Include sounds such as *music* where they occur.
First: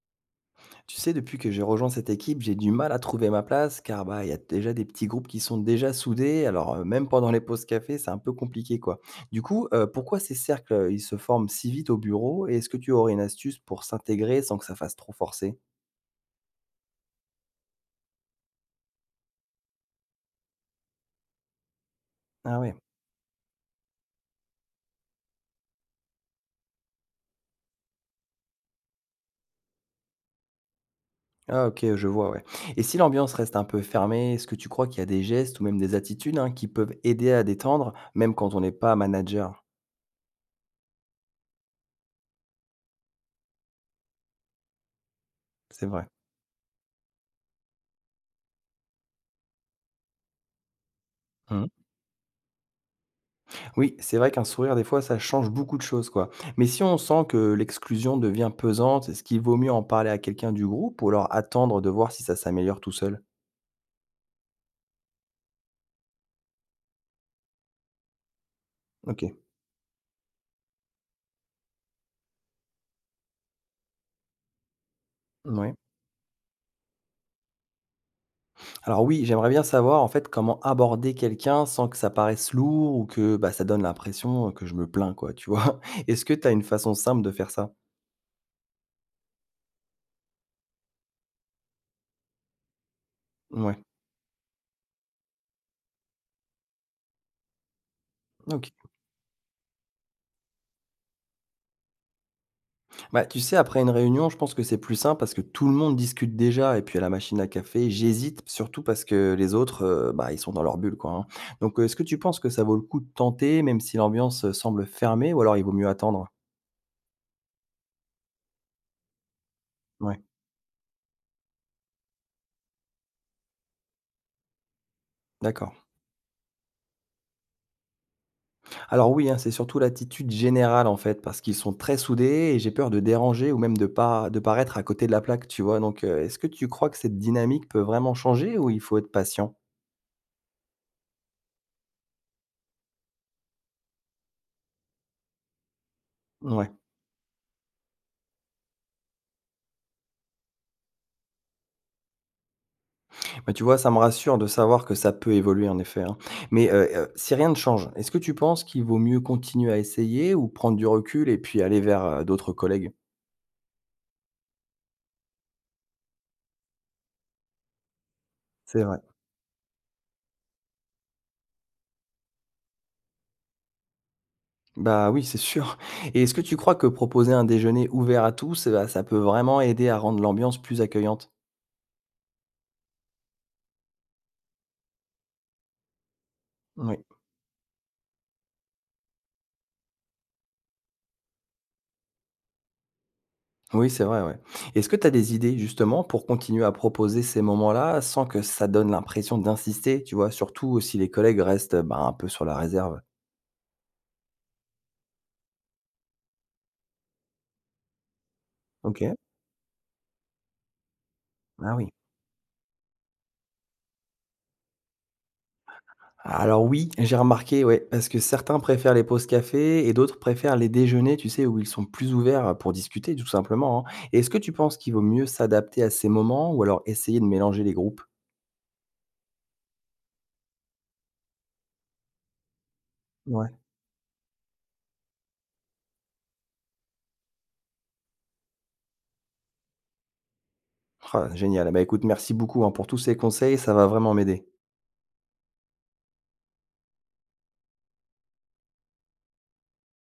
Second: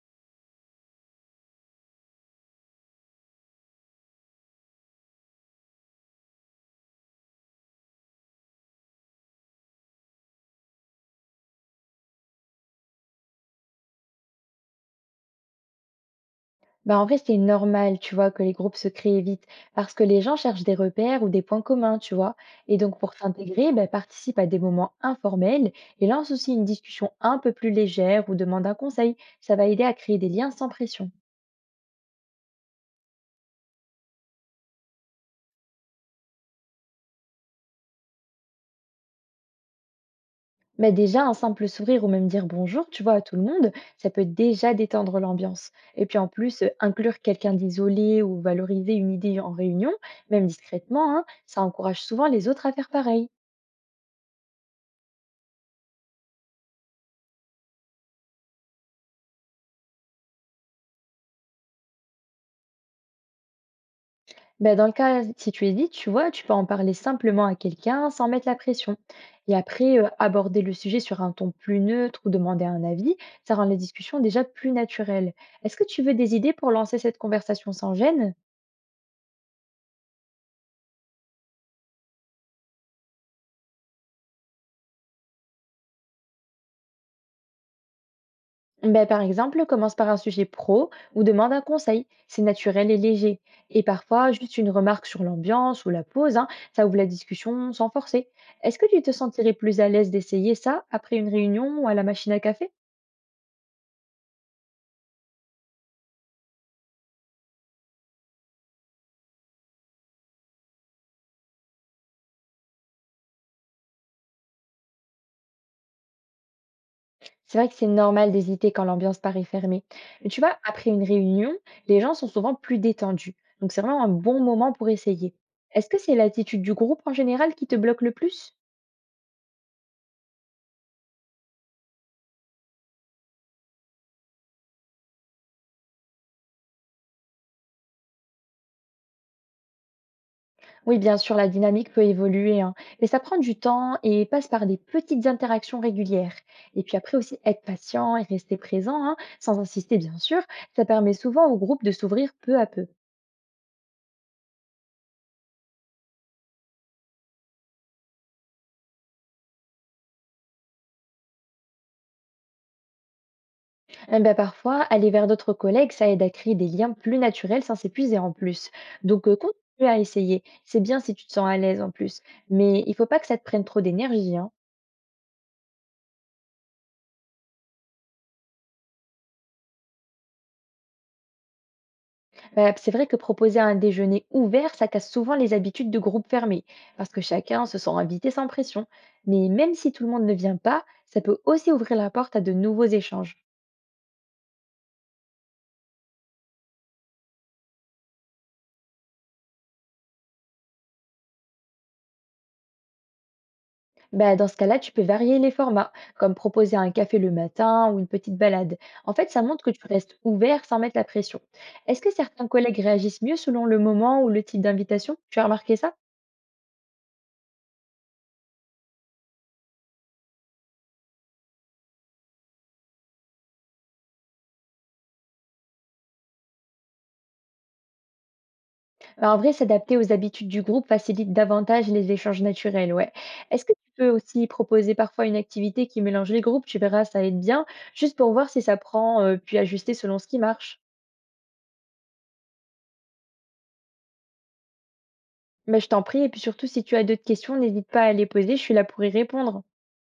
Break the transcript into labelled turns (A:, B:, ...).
A: Tu sais, depuis que j'ai rejoint cette équipe, j'ai du mal à trouver ma place car bah, il y a déjà des petits groupes qui sont déjà soudés. Alors, même pendant les pauses café, c'est un peu compliqué quoi. Du coup, pourquoi ces cercles ils se forment si vite au bureau et est-ce que tu aurais une astuce pour s'intégrer sans que ça fasse trop forcer?
B: Bah, en vrai, c'est normal, tu vois, que les groupes se créent vite, parce que les gens cherchent des repères ou des points communs, tu vois.
A: Ah ouais.
B: Et donc, pour s'intégrer, bah, participe à des moments informels et lance aussi une discussion un peu plus légère ou demande un conseil. Ça va aider à créer des liens sans pression.
A: Ah ok, je vois, ouais. Et si l'ambiance reste un peu fermée, est-ce que tu crois qu'il y a des gestes ou même des attitudes hein, qui peuvent aider à détendre, même quand on n'est pas manager?
B: Mais déjà, un simple sourire ou même dire bonjour, tu vois, à tout le monde, ça peut déjà détendre l'ambiance.
A: C'est
B: Et
A: vrai.
B: puis en plus, inclure quelqu'un d'isolé ou valoriser une idée en réunion, même discrètement, hein, ça
A: Mmh.
B: encourage souvent les autres à faire pareil.
A: Oui, c'est vrai qu'un sourire, des fois, ça change beaucoup de choses, quoi. Mais si on sent que l'exclusion devient pesante, est-ce qu'il vaut mieux en parler à quelqu'un du groupe ou alors attendre de voir si ça s'améliore tout seul?
B: Ben, dans le cas, si tu hésites, tu vois, tu peux en parler simplement à quelqu'un sans mettre la pression.
A: Ok.
B: Et après, aborder le sujet sur un ton plus neutre ou demander un avis, ça rend la discussion déjà plus naturelle.
A: Oui.
B: Est-ce que tu veux des idées pour lancer cette conversation sans gêne?
A: Alors oui, j'aimerais bien savoir en fait comment aborder quelqu'un sans que ça paraisse lourd ou que bah, ça donne l'impression que je me plains, quoi, tu vois. *laughs* Est-ce que tu as une façon simple de faire ça?
B: Ben, par exemple, commence par un sujet pro ou demande un conseil. C'est naturel et léger. Et
A: Ouais.
B: parfois, juste une remarque sur l'ambiance ou la pause, hein, ça ouvre la discussion sans forcer.
A: Ok.
B: Est-ce que tu te sentirais plus à l'aise d'essayer ça après une réunion ou à la machine à café?
A: Bah, tu sais, après une réunion, je pense que c'est plus simple parce que tout le monde discute déjà. Et puis à la machine à café, j'hésite surtout parce que les autres, bah, ils sont dans leur bulle, quoi, hein. Donc, est-ce que tu penses que ça vaut le coup de tenter, même si l'ambiance semble fermée, ou alors il vaut mieux attendre?
B: C'est vrai que c'est normal d'hésiter quand l'ambiance paraît fermée.
A: Ouais,
B: Mais tu vois, après une réunion, les gens sont souvent plus détendus. Donc c'est vraiment un bon moment pour essayer.
A: d'accord.
B: Est-ce que c'est l'attitude du groupe en général qui te bloque le plus?
A: Alors oui, hein, c'est surtout l'attitude générale, en fait, parce qu'ils sont très soudés et j'ai peur de déranger ou même de pas, de paraître à côté de la plaque, tu vois. Donc, est-ce que tu crois que cette dynamique peut vraiment changer ou il faut être patient?
B: Oui, bien sûr, la dynamique peut évoluer, hein, mais ça prend du temps et passe par des petites interactions régulières.
A: Ouais.
B: Et puis après aussi, être patient et rester présent, hein, sans insister bien sûr, ça permet souvent au groupe de s'ouvrir peu à peu.
A: Mais tu vois, ça me rassure de savoir que ça peut évoluer en effet, hein. Mais, si rien ne change, est-ce que tu penses qu'il vaut mieux continuer à essayer ou prendre du recul et puis aller vers, d'autres collègues?
B: Eh ben, parfois, aller vers d'autres collègues, ça aide à créer des liens plus naturels sans s'épuiser en plus.
A: C'est vrai.
B: Donc, continue à essayer. C'est bien si tu te sens à l'aise en plus. Mais il faut pas que ça te prenne trop d'énergie, hein.
A: Bah, oui, c'est sûr. Et est-ce que tu crois que proposer un déjeuner ouvert à tous, bah, ça peut vraiment aider à rendre l'ambiance plus accueillante?
B: C'est vrai que proposer un déjeuner ouvert, ça casse souvent les habitudes de groupe fermé,
A: Oui.
B: parce que chacun se sent invité sans pression. Mais même si tout le monde ne vient pas, ça peut aussi ouvrir la porte à de nouveaux échanges.
A: Oui, c'est vrai, ouais. Est-ce que tu as des idées justement pour continuer à proposer ces moments-là sans que ça donne l'impression d'insister, tu vois? Surtout si les collègues restent, bah, un peu sur la réserve.
B: Bah, dans ce cas-là, tu peux varier les formats, comme proposer un café le matin ou une petite balade. En
A: OK.
B: fait, ça montre que tu restes ouvert sans mettre la pression.
A: Ah oui.
B: Est-ce que certains collègues réagissent mieux selon le moment ou le type d'invitation? Tu as remarqué ça?
A: Alors oui, j'ai remarqué, ouais, parce que certains préfèrent les pauses café et d'autres préfèrent les déjeuners, tu sais, où ils sont plus ouverts pour discuter, tout simplement, hein. Et est-ce que tu penses qu'il vaut mieux s'adapter à ces moments ou alors essayer de mélanger les groupes?
B: Bah, en vrai, s'adapter aux habitudes du groupe facilite davantage les échanges naturels, ouais.
A: Ouais.
B: Est-ce que tu peux aussi proposer parfois une activité qui mélange les groupes? Tu verras, ça aide bien, juste pour voir si ça prend, puis ajuster selon ce qui marche.
A: Ah, génial. Bah écoute, merci beaucoup hein, pour tous ces conseils, ça va vraiment m'aider.
B: Mais je t'en prie, et puis surtout, si tu as d'autres questions, n'hésite pas à les poser, je suis là pour y répondre.